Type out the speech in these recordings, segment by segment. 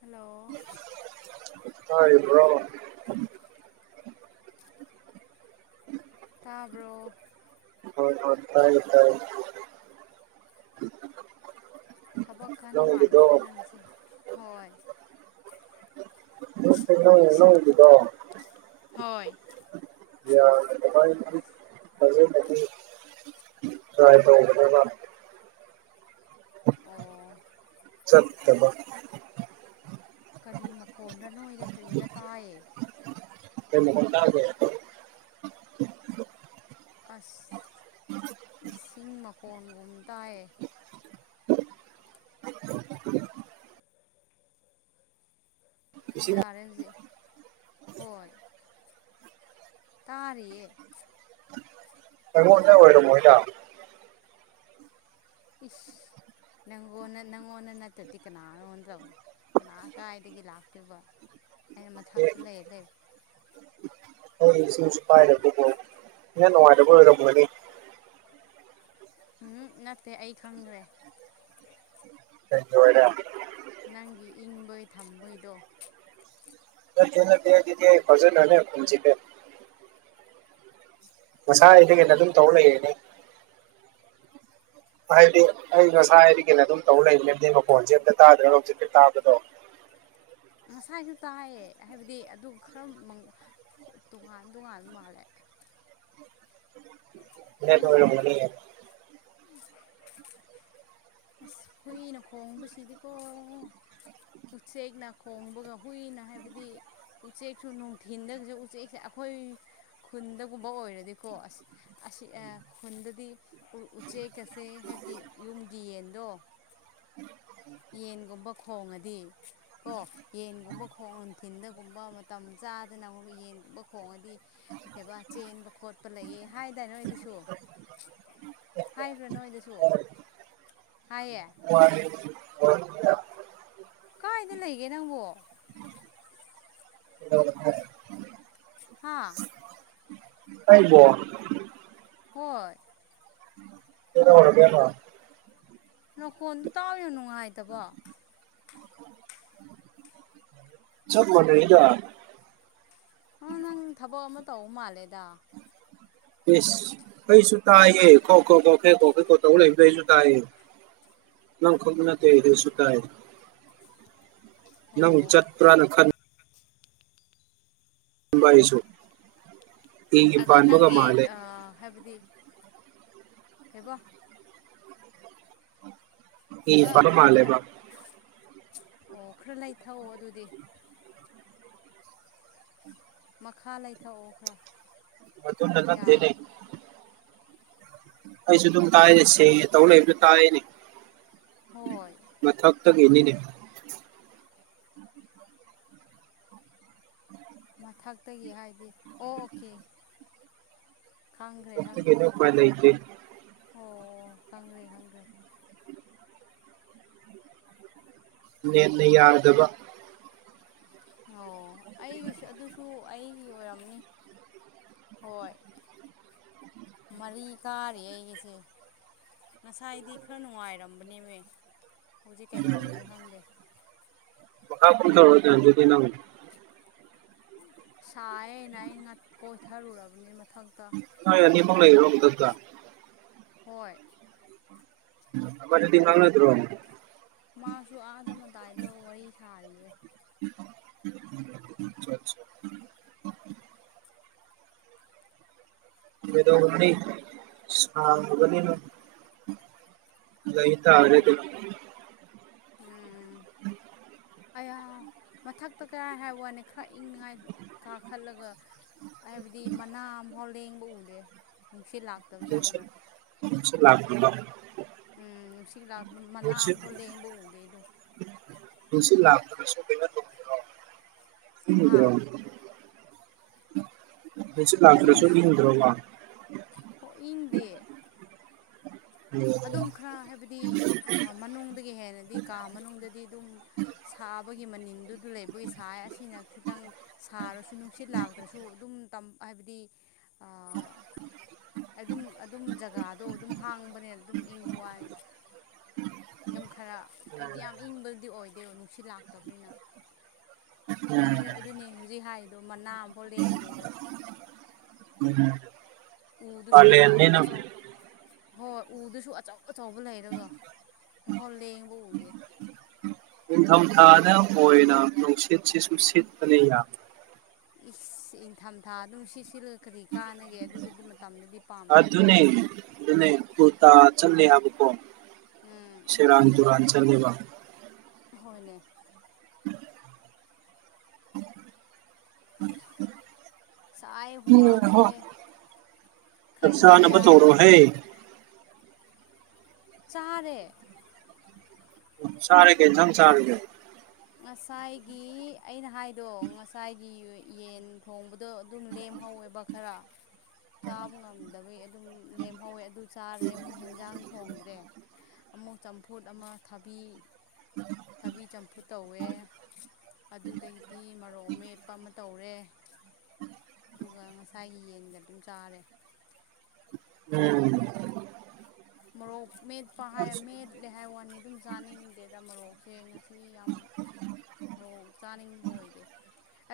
[inaudible] hello ꯇꯥꯔꯤꯕ꯭ꯔꯣ [unintelligible] [inaudible] ꯇꯥꯕ꯭ꯔꯣ ꯍꯣꯏ ꯍꯣꯏ ꯇꯥꯏꯌꯦ ꯇꯥꯏꯌꯦ ꯊꯕꯛꯀꯟ ꯅꯪꯒꯤꯗꯣ ꯃꯥꯜꯂꯦꯗ ꯅꯪꯒꯤꯁꯦ ꯍꯣꯏ [unintelligible] ꯍꯣꯏ [inaudible] [unintelligible] [inaudible] ꯑꯣ ꯆꯠ ꯇꯕ ꯀꯔꯤ ꯃꯈꯣꯟꯔ ꯅꯣꯏꯔ ꯀꯔꯤꯔ ꯇꯥꯏꯌꯦ [unintelligible] [inaudible] ꯑꯁ ꯏꯁꯤꯡ ꯃꯈꯣꯟꯒꯨꯝ ꯇꯥꯏꯌꯦ [unintelligible] ꯑꯣ ꯏꯁꯤꯡ ꯌꯥꯔꯦ ꯍꯧꯖꯤꯛ ꯍꯣꯏ ꯇꯥꯔꯤꯌꯦ ꯑꯩꯉꯣꯟꯗꯩ ꯑꯣꯏꯔꯝ ꯃꯣꯏꯗ ꯏꯁ ꯅꯪꯉꯣꯟꯗ ꯅꯪꯉꯣꯟꯗ ꯅꯠꯇ꯭ꯔꯗꯤ ꯀꯅꯥ ꯉꯣꯟꯗ ꯀꯅꯥ ꯀꯥꯏꯗꯒꯤ ꯂꯥꯛꯇꯣꯏꯕ ꯑꯩꯅ ꯑꯦ ꯃꯊꯛꯇ ꯂꯩꯕ [unintelligible] [unintelligible] ꯅꯨꯡꯉꯥꯏꯇꯕ ꯑꯣꯏꯔꯝꯒꯅꯤ ꯎꯝ ꯅꯠꯇꯦ ꯑꯩ ꯈꯪꯈ꯭ꯔꯦ [unintelligible] ꯅꯪꯒꯤ ꯏꯪꯕꯩ ꯊꯝꯕꯩꯗꯣ ꯅꯠꯇꯦ ꯅꯠꯇꯦ ꯑꯩꯒꯤꯗꯤ [unintelligible] ꯉꯁꯥ ꯍꯥꯏꯗꯤꯟꯅ ꯈꯪ ꯑꯗꯨꯝ ꯇꯧꯔꯛꯑꯌꯦꯅꯦ ꯍꯥꯏꯗꯤ ꯑꯩ ꯉꯁꯥꯏ ꯍꯥꯏꯗꯤ ꯀꯩꯅꯣ ꯑꯗꯨꯝ ꯇꯧ ꯂꯩꯗꯤ ꯃꯈꯣꯟꯁꯦ ꯑꯇ ꯇꯥꯗ꯭ꯔꯦ ꯂꯧꯆꯦꯄ ꯇꯥꯕꯗꯣ ꯉꯁꯥꯏꯁꯨ ꯇꯥꯏꯌꯦ ꯍꯥꯏꯕꯗꯤ ꯑꯗꯨ ꯈꯔ ꯇꯣꯉꯥꯟ ꯇꯣꯉꯥꯟꯕ ꯃꯥꯜꯂꯦ ꯏ ꯇ ꯑꯌꯥ ꯑꯣꯏꯔ ꯃꯅꯤꯦ ꯑꯁ ꯍꯨꯏꯅ ꯈꯣꯡ ꯁꯤꯗꯤꯀꯣ ꯎ ꯎꯆ ꯎꯆꯦꯛ ꯅꯅꯥꯀ ꯈꯣꯡꯕꯒ ꯍꯨꯏꯅ ꯍꯥꯏꯕꯗꯤ ꯎꯆꯦꯛꯁꯨ ꯅꯨꯡꯊꯤꯟꯗꯒꯁꯨ ꯎꯆꯦꯛꯁꯦ ꯑꯩꯈꯣꯏ ꯈꯨꯟꯗꯒꯨꯝꯕ ꯑꯣꯏꯔꯗꯤꯀꯣ ꯑ ꯑꯁꯤ ꯈꯨꯟꯗꯗꯤ ꯎꯆꯦꯛꯀꯁꯦ ꯍꯥꯏꯕꯗꯤ ꯌꯨꯝꯒꯤ ꯌꯦꯟꯗꯣ ꯌꯦꯟꯒꯨꯝꯕ ꯈꯣꯡꯉꯗꯤ ꯀꯣ ꯌꯦꯟꯒꯨꯝꯕ ꯈꯣꯡ ꯅꯨꯡꯊꯤꯟꯗꯒꯨꯝꯕ ꯃꯇꯝ ꯆꯥꯗꯅ ꯑꯃꯨꯛ ꯌꯦꯟꯒꯨꯝꯕ ꯈꯣꯡꯉꯗꯤ ꯀ ꯀꯩꯕ ꯆꯦꯟꯕ ꯈꯣꯠꯄ ꯂꯩꯌꯦ ꯍꯥꯏꯇꯥꯔ ꯅꯣꯏꯗꯨꯁꯨ ꯍꯥꯏꯕ꯭ꯔꯥ ꯅꯣꯏꯗꯁꯨ ꯍꯥꯏꯌꯦ ꯋꯥꯔꯦ ꯀꯥꯏꯗ ꯂꯩꯒꯦ ꯅꯪꯕꯣ ꯍꯥꯥ ꯑꯩꯕꯣ ꯍꯣꯏꯣꯏ ꯍꯔꯒꯅ ꯅꯈꯣꯟꯗꯨ ꯇꯥꯎꯌꯨ ꯅꯨꯡꯉꯥꯏꯇꯕꯣ ꯆꯕ ꯃꯅꯗ ꯅꯪ ꯊꯕꯛ ꯑꯃ ꯇꯧꯕ ꯃꯥꯜꯂꯦꯗ ꯀꯩꯁꯨ ꯊꯥꯏꯌꯦ ꯈꯣ ꯈꯣ ꯈꯣ ꯀꯦꯣ ꯀꯩꯣ ꯇꯧ ꯂꯩ ꯀꯩꯁꯨ ꯊꯥꯏ ꯂꯈꯅꯇꯁꯨ ꯇꯥꯏ ꯅꯪ ꯎ ꯎꯆ ꯑꯣ ꯆꯠꯄꯔꯥ ꯅ ꯈꯟ ꯂꯕꯥꯥꯏꯁꯨ ꯑꯗꯨ ꯅꯪꯒꯤ ꯍꯥꯏꯕꯗꯤ ꯀꯕꯣ ꯏ ꯈꯔ ꯄꯥꯟꯕ ꯑꯗꯨꯗꯤ ꯃꯥꯜꯂꯦꯕ ꯈꯔ ꯑꯣ ꯈꯔ ꯂꯩ ꯊꯥꯎꯑꯣ ꯑꯗꯨꯗꯤ ꯃꯈꯥ ꯂꯩꯊꯛꯑꯣ ꯈ꯭ꯔ ꯃ ꯊꯨ ꯂ ꯊ ꯂꯩ ꯑꯩꯁꯨ ꯑꯗꯨꯝ ꯇꯥꯏꯁ ꯁꯦꯡꯉꯦ ꯇꯧꯅ ꯑꯩꯕꯁꯨ ꯇꯥꯏꯅꯤ ꯍꯣꯏ ꯃꯊꯛꯇ ꯒꯤꯅꯤꯅꯦ ꯃꯊꯛꯇꯒꯤ ꯍꯥꯏꯗꯤ ꯑꯣ ꯑꯣꯀꯦ ꯈꯪꯈ꯭ꯔꯦ ꯐ ꯈꯪꯈ꯭ꯔꯦ ꯀꯅ ꯐꯥꯏꯅ ꯏꯇꯦ ꯑꯣ ꯈꯪꯉꯦ ꯈꯪꯈꯦ ꯅꯦꯅ ꯌꯥꯗꯕ ꯑꯣ ꯑꯩꯒꯤꯁꯨ ꯑꯗꯨꯁꯨ ꯑꯩꯒꯤ ꯑꯣꯏꯔꯝꯅꯤ ꯍꯣꯏ ꯃꯔꯤ ꯀꯥꯔꯤ ꯑꯩꯒꯤꯁꯦ ꯉꯁꯥꯏꯗꯤ ꯈꯔ ꯅꯨꯡꯉꯥꯏꯔꯝꯕꯅꯦꯕ ꯍꯧꯖꯤꯛ ꯀꯩꯗꯧꯔꯒꯦ ꯈꯪꯗꯦ ꯀꯥ ꯄꯨ ꯊꯖꯗꯅ ꯁꯥꯏꯅ ꯑꯩ ꯀꯣꯏꯊꯔꯨꯔꯕꯅꯤ ꯃꯊꯛꯇ ꯍ ꯑꯅꯤ ꯄ ꯂꯩ ꯆ ꯍꯣꯏ ꯑꯗꯤ ꯐꯪꯅꯗ꯭ꯔꯣ ꯃꯥꯁꯨ ꯑꯥꯗ ꯃꯇꯗꯥꯏꯗ ꯋꯥꯔꯤ ꯁꯥꯔꯤꯌꯦ [unintelligible] ꯃꯗꯣ ꯋꯥꯅꯤ ꯁꯥꯡꯒꯅꯤꯅ ꯉꯏ ꯇ ꯑꯔꯦ ꯎꯝ ꯑꯌꯥꯥꯎ ꯃꯊꯛꯇ ꯀꯥꯏ ꯍꯥꯏ ꯋꯥꯅꯤ ꯈꯔ ꯏꯪꯉꯥꯏ ꯀꯥꯈꯠꯂꯒ ꯍꯥꯏꯕꯗꯤ ꯃꯅꯥꯝꯐꯥꯎ ꯂꯦꯡꯕ ꯎꯗꯦ ꯅꯨꯡꯁꯤꯠ ꯂꯥꯛꯇꯕ ꯆꯥꯡꯗꯣ ꯂꯥꯛ ꯎꯝꯅꯨꯡꯁꯤ ꯂꯥꯛ ꯃꯅꯥꯑꯝꯕꯣ ꯂꯩ ꯌꯦꯕ ꯎꯗꯗꯣ ꯍꯥ [unintelligible] ꯃꯁꯤ ꯂꯥꯛꯀ꯭ꯔꯁꯨ ꯏꯟꯗ꯭ꯔꯕ ꯏꯗꯤ ꯑꯗꯨꯝ ꯈꯔ ꯍꯥꯏꯕꯗꯤ ꯃꯅꯨꯡꯗ ꯑꯗꯨꯒꯤ ꯍꯦꯟꯅꯗꯤ ꯀꯥ ꯃꯅꯨꯡꯗꯗꯤ ꯑꯗꯨꯝ ꯁꯥꯕꯒꯤ ꯃꯅꯤꯟꯗꯨ ꯑꯗꯨ ꯂꯩꯕꯒꯤ ꯁꯥꯏ ꯑꯁꯤꯅ ꯈꯤꯇꯪ ꯁꯥꯔꯁꯨ ꯅꯨꯡꯁꯤꯠ ꯂꯥꯛꯇ꯭ꯔꯁꯨ ꯑꯗꯨꯝ ꯍꯥꯏꯕꯗꯤ [unintelligible] ꯑꯗꯨꯝ ꯑꯗꯨꯝ ꯖꯒꯥꯗꯣ ꯑꯗꯨꯝ ꯍꯥꯡꯕꯅꯦ ꯑꯗꯨꯝ ꯏꯪꯕ ꯋꯥꯅꯤꯗ ꯑꯗꯨꯝ ꯈꯔ ꯍꯥꯏꯕꯗꯤ ꯌꯥꯝ ꯏꯪꯕꯗꯤ ꯑꯣꯏꯗꯣꯏꯕꯣ ꯅꯨꯡꯁꯤꯠ ꯂꯥꯛꯇꯕꯅꯤꯅ ꯑꯩꯅꯅꯦ ꯑꯗꯨꯅꯦ ꯍꯧꯖꯤꯛ ꯍꯥꯏꯔꯤꯗꯣ ꯃꯅꯥ ꯑꯃꯐꯥꯎ ꯂꯌꯦꯗꯦꯗꯣ ꯎꯝ ꯎꯗꯨꯁꯨ ꯑꯆꯧ ꯑꯆꯧ ꯍꯣꯏ ꯎꯗꯨꯁꯨ ꯑꯆꯧ ꯑꯆꯧꯕ ꯂꯩꯔꯒ ꯐꯂꯦꯕꯧꯗ ꯅꯤꯡꯊꯝꯊꯥꯗ ꯑꯣꯏꯅ ꯅꯨꯡꯁꯤꯠꯁꯤꯁꯨ ꯁꯤꯠꯄꯅ ꯌꯥꯏ ꯏꯪꯊꯝꯊꯥ ꯑꯗꯨꯝ ꯁꯤ ꯁꯤꯜꯂꯒ ꯀꯔꯤ ꯀꯥꯟꯅꯒꯦ ꯑꯗꯨꯗꯗꯤ ꯃꯇꯝꯗꯗꯤ ꯄꯥꯝꯗꯦꯀꯣ ꯑꯗꯨꯅꯦ ꯑꯗꯨꯅꯦ ꯀꯨꯔꯇꯥ ꯆꯂꯦ ꯍꯥꯏꯕꯀꯣ ꯎꯝ ꯁꯤꯔꯥꯟ ꯇꯨꯔꯥꯟ ꯆ ꯂꯩꯦꯕ ꯍꯣꯏꯅꯦ ꯎꯝ ꯁꯥꯏꯦ ꯎꯝ ꯍꯨꯃꯥꯡ ꯍꯣꯏ ꯊꯣꯛꯑꯦ ꯆꯞ ꯈꯔ ꯆꯥꯅꯕ ꯏꯪꯒꯦꯔꯥ ꯍꯥꯏꯔꯒ ꯇꯧꯔꯣꯍꯦ ꯆꯦ ꯁꯔꯦ ꯀꯦ ꯁꯪ ꯁꯥꯔꯦꯒꯦ ꯉꯁꯥꯏꯒꯤ ꯑꯩꯅ ꯍꯥꯏꯗꯣ ꯉꯁꯥꯏꯒꯤ ꯌꯦꯟ ꯊꯣꯡꯕꯗ ꯑꯗꯣ ꯑꯗꯨꯝ ꯂꯦꯝꯍꯧꯋꯦꯕ ꯈꯔ ꯆꯥꯕ ꯉꯝꯗꯕꯩ ꯑꯗꯨꯝ ꯂꯦꯝꯍꯧꯋꯦ ꯑꯗꯨ ꯆꯥꯔꯦ ꯑꯃꯨꯛ ꯍꯦꯟꯖꯥꯡ ꯊꯣꯡꯗ꯭ꯔꯦ ꯑꯃꯨꯛ ꯆꯝꯐꯨꯠ ꯑꯃ ꯊꯕꯤ ꯊꯕꯤ ꯆꯝꯨ ꯐꯨ ꯇꯧꯋꯦ ꯑꯗꯨꯗꯒꯤꯗꯤ ꯃꯣꯔꯣꯛ ꯃꯦꯠꯄ ꯑꯃ ꯇꯧꯔꯦ ꯑꯗꯨꯒ ꯉꯁꯥꯏꯒꯤ ꯌꯦꯟꯒ ꯑꯗꯨꯝ ꯆꯥꯔꯦ ꯎꯝ ꯃꯣꯔꯣꯛ ꯃꯦꯠꯄ ꯍꯥꯏ ꯑꯁ ꯃꯦꯠꯂꯦ ꯍꯥꯏ ꯋꯥꯅꯤ ꯑꯗꯨꯝ ꯆꯥꯅꯤꯡꯗꯦꯗ ꯃꯣꯔꯣꯛꯁꯦ ꯉꯁꯤ ꯁꯤ ꯌꯥꯝ ꯃꯑꯣꯡ ꯆꯥꯅꯤꯡꯕ ꯑꯣꯏꯗꯦ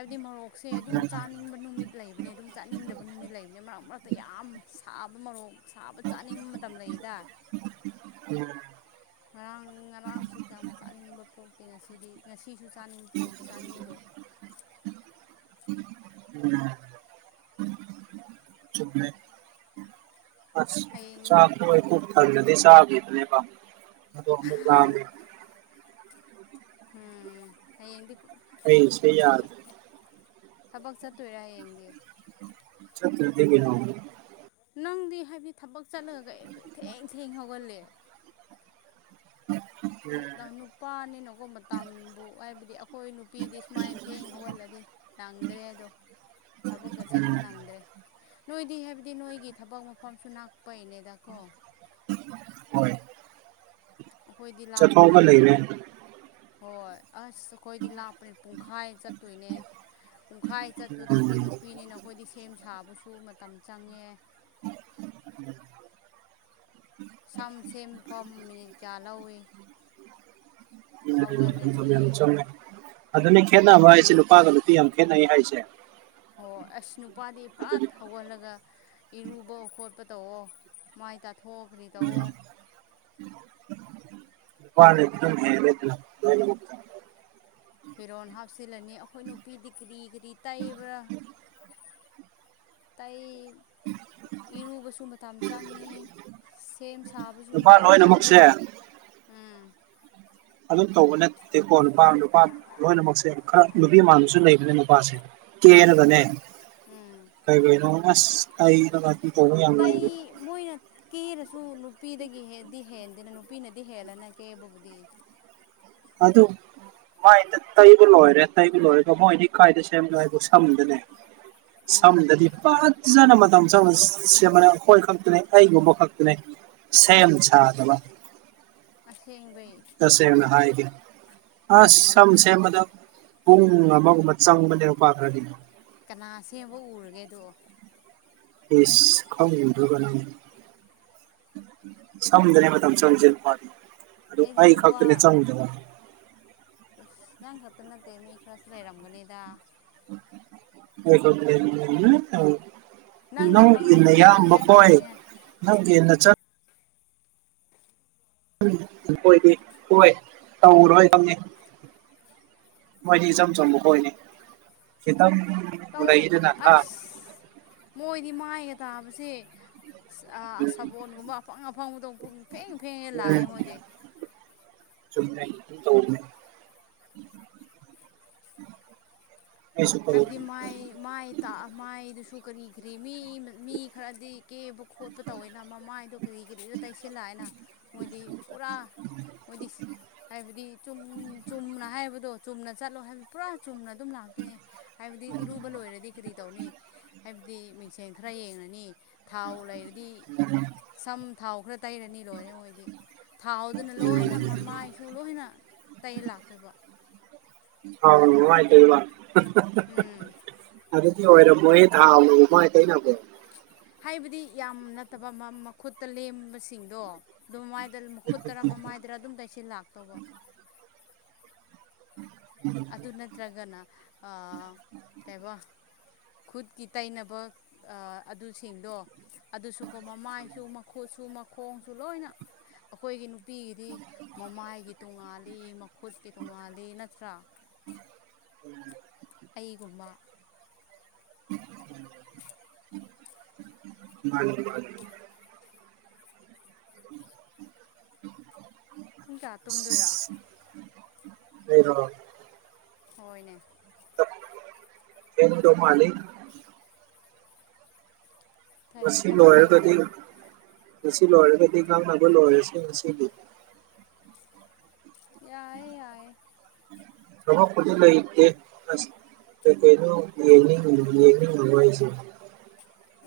ꯍꯥꯏꯗꯤ ꯃꯣꯔꯣꯛꯁꯦ ꯑꯗꯨꯝ ꯆꯥꯅꯤꯡꯕ ꯅꯨꯃꯤꯠ ꯂꯩꯕꯅꯦ ꯑꯗꯨꯝ ꯆꯥꯅꯤꯡꯗꯕ ꯅꯨꯃꯤꯠ ꯂꯩꯕꯅꯤ ꯃꯔꯛ ꯃꯔꯛ ꯇ ꯌꯥꯝ ꯁꯥꯕ ꯃꯔꯣꯛ ꯁꯥꯕ ꯆꯥꯅꯤꯡꯕ ꯃꯇꯝꯗ ꯎꯝ ꯉꯔꯥꯡ ꯉꯔꯥꯡꯁꯨ ꯀꯌꯥꯝ ꯆꯥꯅꯤꯡꯕ ꯄꯣꯛꯇꯦ ꯉꯁꯤꯗꯤ ꯉꯁꯤꯁꯨ ꯆꯥꯅꯤꯡ ꯄꯣꯇꯨ ꯆꯥꯅꯤꯡꯗꯦ ꯎꯝ ꯆꯃꯦ ꯑ ꯍꯌꯦꯡ ꯆꯥꯣꯏ ꯈ ꯊꯗꯤ ꯆꯥꯕꯗꯅꯦ ꯄ ꯑꯅꯤ ꯎꯝꯗꯤ ꯑꯩ ꯁꯤꯦ ꯌꯥꯗ ꯊꯕꯥꯛ ꯆꯥꯠꯇꯣꯏꯔ ꯍꯥꯏꯡꯒ ꯆꯠꯇꯗꯤ ꯅꯪꯗꯤ ꯍꯥꯏꯕꯗꯤ ꯊꯕꯛ ꯆꯠꯂꯒ ꯀ ꯊꯦꯡ ꯊꯦꯡ ꯍꯧꯒꯜꯂꯦ ꯅꯨꯄꯥꯅꯤꯅꯀꯣ ꯃꯇꯝꯕꯨ ꯍꯥꯏꯕꯗꯤ ꯑꯩꯈꯣꯏ ꯅꯨꯄꯤꯗꯤ ꯁꯨꯃꯥꯏꯅ ꯊꯦꯡ ꯍꯧꯒꯠꯂꯗꯤ ꯅꯪꯗ꯭ꯔꯦ ꯍꯥꯏꯗꯣ ꯊꯕꯛꯀ ꯎꯝ ꯆꯠꯄ ꯅꯪꯗ꯭ꯔꯦ ꯅꯣꯏꯗꯤ ꯍꯥꯏꯕꯗꯤ ꯅꯣꯏꯒꯤ ꯊꯕꯛ ꯃꯐꯝꯁꯨ ꯉꯥꯛꯄꯩꯅꯦꯗꯀꯣ ꯍꯣꯏ ꯑꯩꯈꯣꯏꯗꯤ ꯆꯠꯊꯣꯛꯒ ꯂꯥꯞꯄꯅꯤꯅ ꯂꯩꯅꯦ ꯍꯣꯏ ꯑꯁ ꯁꯈꯣꯏꯂ ꯄꯨꯡꯈꯥꯏ ꯆ ꯇꯣꯏꯅꯦ ꯄꯨꯡꯈꯥꯏ ꯆꯠꯄꯗꯣ ꯎꯝ ꯑꯩꯈꯣꯏ ꯎꯝ ꯅꯨꯄꯤꯅꯤꯅ ꯑꯩꯈꯣꯏꯗꯤ ꯁꯦꯝ ꯁꯥꯕ ꯨ ꯃꯇꯝ ꯆꯪꯉꯦ ꯎꯝ ꯁꯝ ꯁꯦꯝꯐꯝ ꯃꯤꯅꯤꯠ ꯀꯌꯥ ꯂꯧꯏꯤ ꯎꯝ ꯌꯥꯝ ꯆꯨꯝꯃꯦ ꯑꯗꯨꯅ ꯈꯦꯠꯅꯕ ꯍꯥꯏꯁꯦ ꯅꯨꯄꯥꯒ ꯅꯨꯄꯤ ꯌꯥꯝ ꯈꯦꯠꯅꯩ ꯍꯥꯏꯁꯦ ꯍꯣ ꯑꯁ ꯅꯨꯄꯥꯗꯤ ꯄꯨꯔꯥꯠ ꯑꯗꯨꯅꯤ ꯍꯧꯒꯠꯂꯒ ꯏꯔꯨꯕ ꯈꯣꯠꯄ ꯇꯧꯑꯣ ꯃꯥꯏ ꯇ ꯊꯣꯛꯈ꯭ꯔꯤ ꯇꯑꯣ ꯋꯥꯅꯦꯠꯇꯝ ꯐꯤꯔꯣꯟꯜ ꯍꯥꯞꯆꯤꯜꯂꯅꯤ ꯑꯩꯈꯣꯏ ꯅꯨꯄꯤꯗꯤ ꯀꯔꯤ ꯀꯔꯤ ꯇꯩꯕ꯭ꯔꯥ ꯇ ꯏꯔꯨꯕꯁꯨ ꯃꯇꯝ ꯆꯪꯉꯤ ꯁꯦꯝ ꯁꯥꯕꯁꯨ ꯅꯨꯄꯥ ꯃꯇꯝ ꯆꯪꯉꯤ ꯂꯣꯏꯅꯃꯛꯁꯦ ꯎꯝ ꯇꯧꯕ ꯅꯠꯇꯦꯀꯣ ꯅꯨꯄꯥ ꯅꯨꯄꯥ ꯂꯣꯏꯅꯃꯛꯁꯦ ꯈꯔ ꯅꯨꯄꯤ ꯃꯅꯁꯨ ꯂꯩ ꯑꯗꯨ ꯅꯨꯄꯥꯁꯦ ꯎꯝ ꯀꯦꯜꯔꯒꯅꯦ ꯎꯝ ꯀꯩ ꯀꯩꯅꯣ ꯑꯁ ꯑꯩꯔꯒ ꯇ ꯃꯣꯏꯅ ꯀꯤ ꯁꯨ ꯅꯨꯄꯤꯗꯒꯤꯗꯤ ꯍꯦꯟꯗꯦꯅ ꯅꯨꯄꯤꯅꯗꯤ ꯍꯦꯜꯂꯅ ꯀꯦꯕꯨꯕꯨꯗꯤ ꯑꯗꯨ ꯃꯥꯏꯗ ꯇꯩꯕ ꯂꯣꯏꯔꯦ ꯇꯩꯕ ꯂꯣꯏꯔꯦꯒ ꯃꯣꯏꯗꯤ ꯀꯥꯏꯗ ꯁꯦꯝꯅꯣ ꯍꯥꯏꯕ ꯁꯝꯗꯅꯦ ꯎꯝ ꯁꯝꯗꯗꯤ ꯐꯖꯅ ꯃꯇꯝ ꯁꯪꯅ ꯁꯦꯝꯃꯅ ꯑꯩꯈꯣꯏ ꯈꯛꯇꯅꯦ ꯑꯩꯒꯨꯝꯕ ꯈꯛꯇꯅꯦ ꯁꯦꯝ ꯁꯥꯗꯕ ꯑꯁ ꯇꯁꯦꯅ ꯍꯥꯏꯒ ꯑ ꯎꯝ ꯁꯝꯁꯦ ꯃꯗ ꯄꯨꯡ ꯑꯃꯒꯨꯝꯕ ꯆꯪꯕꯅꯦ ꯂꯨꯄꯥ ꯈꯔꯒꯤꯅ ꯀꯅꯥ ꯁꯦꯝꯕ ꯎꯔꯒꯦꯗꯣ ꯐꯁ ꯀ ꯅꯨꯗꯒꯅ ꯁꯝꯗꯅꯅꯦ ꯃꯇꯝ ꯆꯪꯁꯅꯄꯥꯅꯤ ꯑꯗꯨ ꯑꯩꯗꯤ ꯑꯩ ꯈꯛꯇꯅꯦ ꯆꯪꯗꯕ ꯏꯁꯁ ꯅꯪ ꯈꯛꯇ ꯅꯠꯇꯦ ꯃꯤ ꯈꯔꯁꯨ ꯂꯩꯔꯝꯒꯅꯤꯗ [unintelligible] [unintelligible] ꯅꯪꯅ ꯈꯪꯕ ꯅꯪꯒꯤꯅ ꯃꯅꯨꯡꯗꯗꯤ ꯏꯌꯥꯝꯕ ꯅꯪ ꯀꯣꯏ ꯈꯛꯇꯅꯦ ꯅꯪꯒꯤꯟꯅ ꯆꯠ ꯣꯏ ꯀꯣꯏ ꯇꯨ ꯔꯣꯣꯏ ꯇꯝꯅꯤ ꯃꯣꯏꯅꯤ ꯏꯆꯝ ꯆꯝꯕ ꯈꯣꯣꯏꯅꯤ ꯈꯤꯇꯪ ꯇꯧ ꯂꯩꯗꯅ ꯍꯥ ꯑꯁ ꯃꯣꯏꯗꯤ ꯃꯥꯏꯒ ꯇꯥꯕꯁꯦ ꯎꯝ ꯁꯥꯕꯣꯣꯟꯒꯨꯝꯕ ꯑꯐꯪ ꯑꯐꯪꯕꯗꯣ ꯐꯦꯡ ꯐꯦꯡꯉꯦ ꯂꯥꯛꯑꯦ ꯎꯝ ꯃꯣꯏꯗꯤ ꯆꯨꯝꯃꯦ ꯇꯧꯃꯦ ꯍꯥꯏꯕꯗꯤ ꯃꯥꯏ ꯃꯥꯏ ꯃꯥꯏꯗꯨꯁꯨ ꯀꯔꯤꯈ꯭ꯔꯤꯕ ꯃꯤ ꯈꯔꯗꯤ ꯀꯦꯕ ꯈꯣꯠꯄ ꯇꯧꯋꯦꯅ ꯃꯃꯥꯏꯗꯣ ꯀꯔꯤ ꯀꯔꯤꯒ ꯇꯩꯁꯤꯜꯂꯛꯑꯦꯅ ꯃꯣꯏꯗꯤ ꯄꯨꯔꯥ ꯃꯣꯏꯗꯤ ꯍꯥꯏꯕꯗꯤ ꯆꯨꯝꯅ ꯍꯥꯏꯕꯗꯣ ꯆꯨꯝꯅ ꯆꯠꯂꯣ ꯍꯥꯏꯕ ꯄꯨꯔꯥ ꯆꯨꯝꯅ ꯑꯗꯨꯝ ꯂꯥꯛꯇꯣꯏꯑ ꯍꯥꯏꯕꯗꯤ ꯏꯔꯨꯕ ꯂꯣꯏꯔꯗꯤ ꯀꯔꯤ ꯇꯧꯅꯤ ꯍꯥꯏꯕꯗꯤ ꯃꯤꯡꯁꯦꯟ ꯈꯔ ꯌꯦꯡꯉꯅꯤ ꯊꯥꯎ ꯂꯩꯔꯗꯤ ꯎꯝ ꯁꯝ ꯊꯥꯎ ꯈꯔ ꯇꯩꯔꯅꯤ ꯂꯣꯏꯔꯦ ꯃꯣꯏꯗꯤ ꯊꯥꯎꯗꯨꯅ ꯎꯝ ꯂꯣꯏꯅ ꯃꯃꯥꯏꯁꯨ ꯂꯣꯏꯅ ꯇꯩ ꯂꯥꯛꯇꯣꯏꯕ ꯍꯥꯎ ꯃꯏꯗ ꯋꯥ ꯎꯝ ꯑꯗꯨꯗꯤ ꯑꯣꯏꯔꯝꯃꯣꯏ ꯍꯦ ꯊꯥꯂ ꯎ ꯃꯥꯏ ꯇꯩꯅꯕꯣ ꯍꯥꯏꯕꯗꯤ ꯌꯥꯝ ꯅꯠꯇꯕ ꯃꯈꯨꯠꯇ ꯂꯦꯝꯕꯁꯤꯡꯗꯣ ꯑꯗꯨꯃꯥꯏ ꯗ ꯃꯈꯨꯠꯠꯇꯔꯥ ꯃꯃꯥꯏꯗꯔꯥ ꯑꯗꯨꯝꯇ ꯑꯩꯁꯦ ꯂꯥꯛꯇꯧꯕ ꯎꯝ ꯑꯗꯨ ꯅꯠꯇ꯭ꯔꯒꯅ ꯀꯩ ꯈꯨꯠꯀꯤ ꯇꯩꯅꯕ ꯑꯗꯨꯁꯤꯡꯗꯣ ꯑꯗꯨꯁꯨꯀꯣ ꯃꯃꯥꯏꯁꯨ ꯃꯈꯨꯠꯁꯨ ꯃꯈꯣꯡꯁꯨ ꯂꯣꯏꯅ ꯑꯩꯈꯣꯏꯒꯤ ꯅꯨꯄꯤꯒꯤꯗꯤ ꯃꯃꯥꯏꯒꯤ ꯇꯣꯡꯉꯥꯜꯂꯤ ꯃꯈꯨꯠꯀꯤ ꯇꯣꯡꯉꯥꯜꯂꯤ ꯅꯠꯇ꯭ꯔꯥ ꯎꯝ ꯑꯩꯒꯨꯝꯕ ꯃꯥꯅꯤ [unintelligible] ꯄꯨꯡ ꯀꯌꯥ ꯇꯨꯝꯗꯣꯏꯔꯥ ꯂꯩꯔꯣ ꯍꯣꯏꯅꯦ ꯍꯗꯣ ꯃꯥꯂꯤ ꯀꯔꯤ ꯃꯁꯤꯁꯤ ꯊꯕꯛ ꯂꯔ ꯀꯗꯤ ꯂꯩꯕ꯭ꯔꯣ ꯉꯁꯤ ꯂꯣꯏꯔꯦꯜꯒꯗꯤ ꯀ ꯅꯒ ꯂꯣꯏꯔꯦꯁꯤ ꯉꯁꯤ ꯌꯥꯏꯌꯦ ꯌꯥꯏꯌꯦ ꯊꯃꯣ ꯈꯨꯗꯤ ꯂꯩ ꯀꯦ ꯀꯩꯅꯩꯅ ꯌꯦꯅꯤ ꯌꯦꯅꯤꯡ ꯉꯅꯨꯡꯃꯥꯏꯁ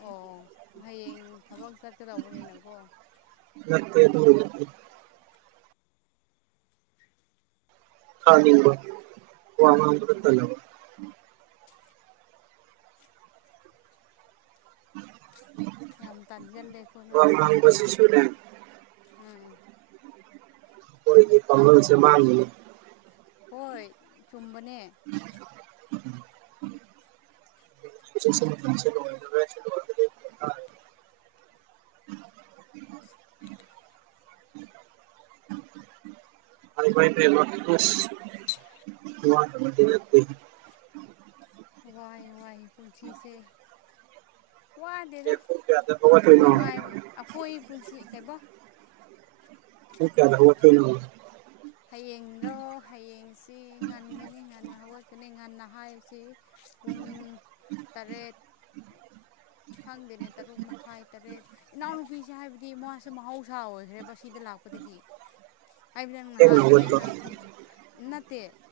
ꯑꯣ ꯍꯌꯦꯡ ꯊꯕꯛ ꯆꯠꯀꯗꯧꯕꯅꯤꯅꯀꯣ ꯃꯠꯇ ꯈꯕ ꯋꯥ ꯊ ꯎꯝ ꯌꯥꯝ ꯇꯥꯟꯒ ꯂꯩꯦꯀꯣ ꯅꯩꯁꯦ ꯉꯥꯡꯕꯁꯤꯁꯨꯅꯦ ꯎꯝ ꯣꯏꯒꯤ ꯀꯪꯒꯜꯁꯦ ꯃꯥꯥꯡꯥꯡ ꯍꯣꯏ ꯆꯨꯝꯕꯅꯦ ꯎꯝ ꯎꯝ [unintelligible] [unintelligible] [unintelligible] [unintelligible] [unintelligible] ꯋꯥꯏ ꯋꯥꯏ ꯄꯨꯟꯁꯤꯁꯦ ꯋꯥꯗꯦꯗ ꯑꯦ ꯄꯨꯡ ꯀꯌꯥꯗ ꯁꯨꯝ ꯍꯧꯒꯠꯇꯣꯏꯅꯣ ꯅꯨꯡꯉꯥꯏꯕ ꯑꯩꯈꯣꯏ ꯄꯨꯟꯁꯤ ꯀꯩꯕꯣ ꯍ ꯀꯗ ꯍꯛꯇꯣꯏꯅ ꯍꯌꯦꯡꯔꯣ ꯍꯌꯦꯡꯁꯤ ꯉꯟꯒꯅꯤ ꯉꯟꯅ ꯍꯧꯒꯠꯀꯅꯤ ꯉꯟꯅ ꯍꯥꯏꯁꯤ ꯄꯨꯡ ꯇꯔꯦꯠ ꯈꯪꯗꯦꯅꯦ ꯇꯔꯨꯛ ꯃꯈꯥꯏ ꯇꯔꯦꯠ ꯏꯅꯥꯎꯅꯨꯄꯤꯁꯦ ꯍꯥꯏꯕꯗꯤ ꯃꯥꯁꯦ ꯃꯍ ꯅꯨꯡꯁꯥ ꯑꯣꯏꯈ꯭ꯔꯦꯕ ꯁꯤꯗ ꯂꯥꯛꯄꯗꯒꯤ ꯊꯦꯡꯅ ꯅꯍꯥꯟꯗ ꯑ ꯍꯧꯒꯠꯄ ꯑꯣꯏꯅ ꯊꯕꯛ ꯅꯠꯇꯦ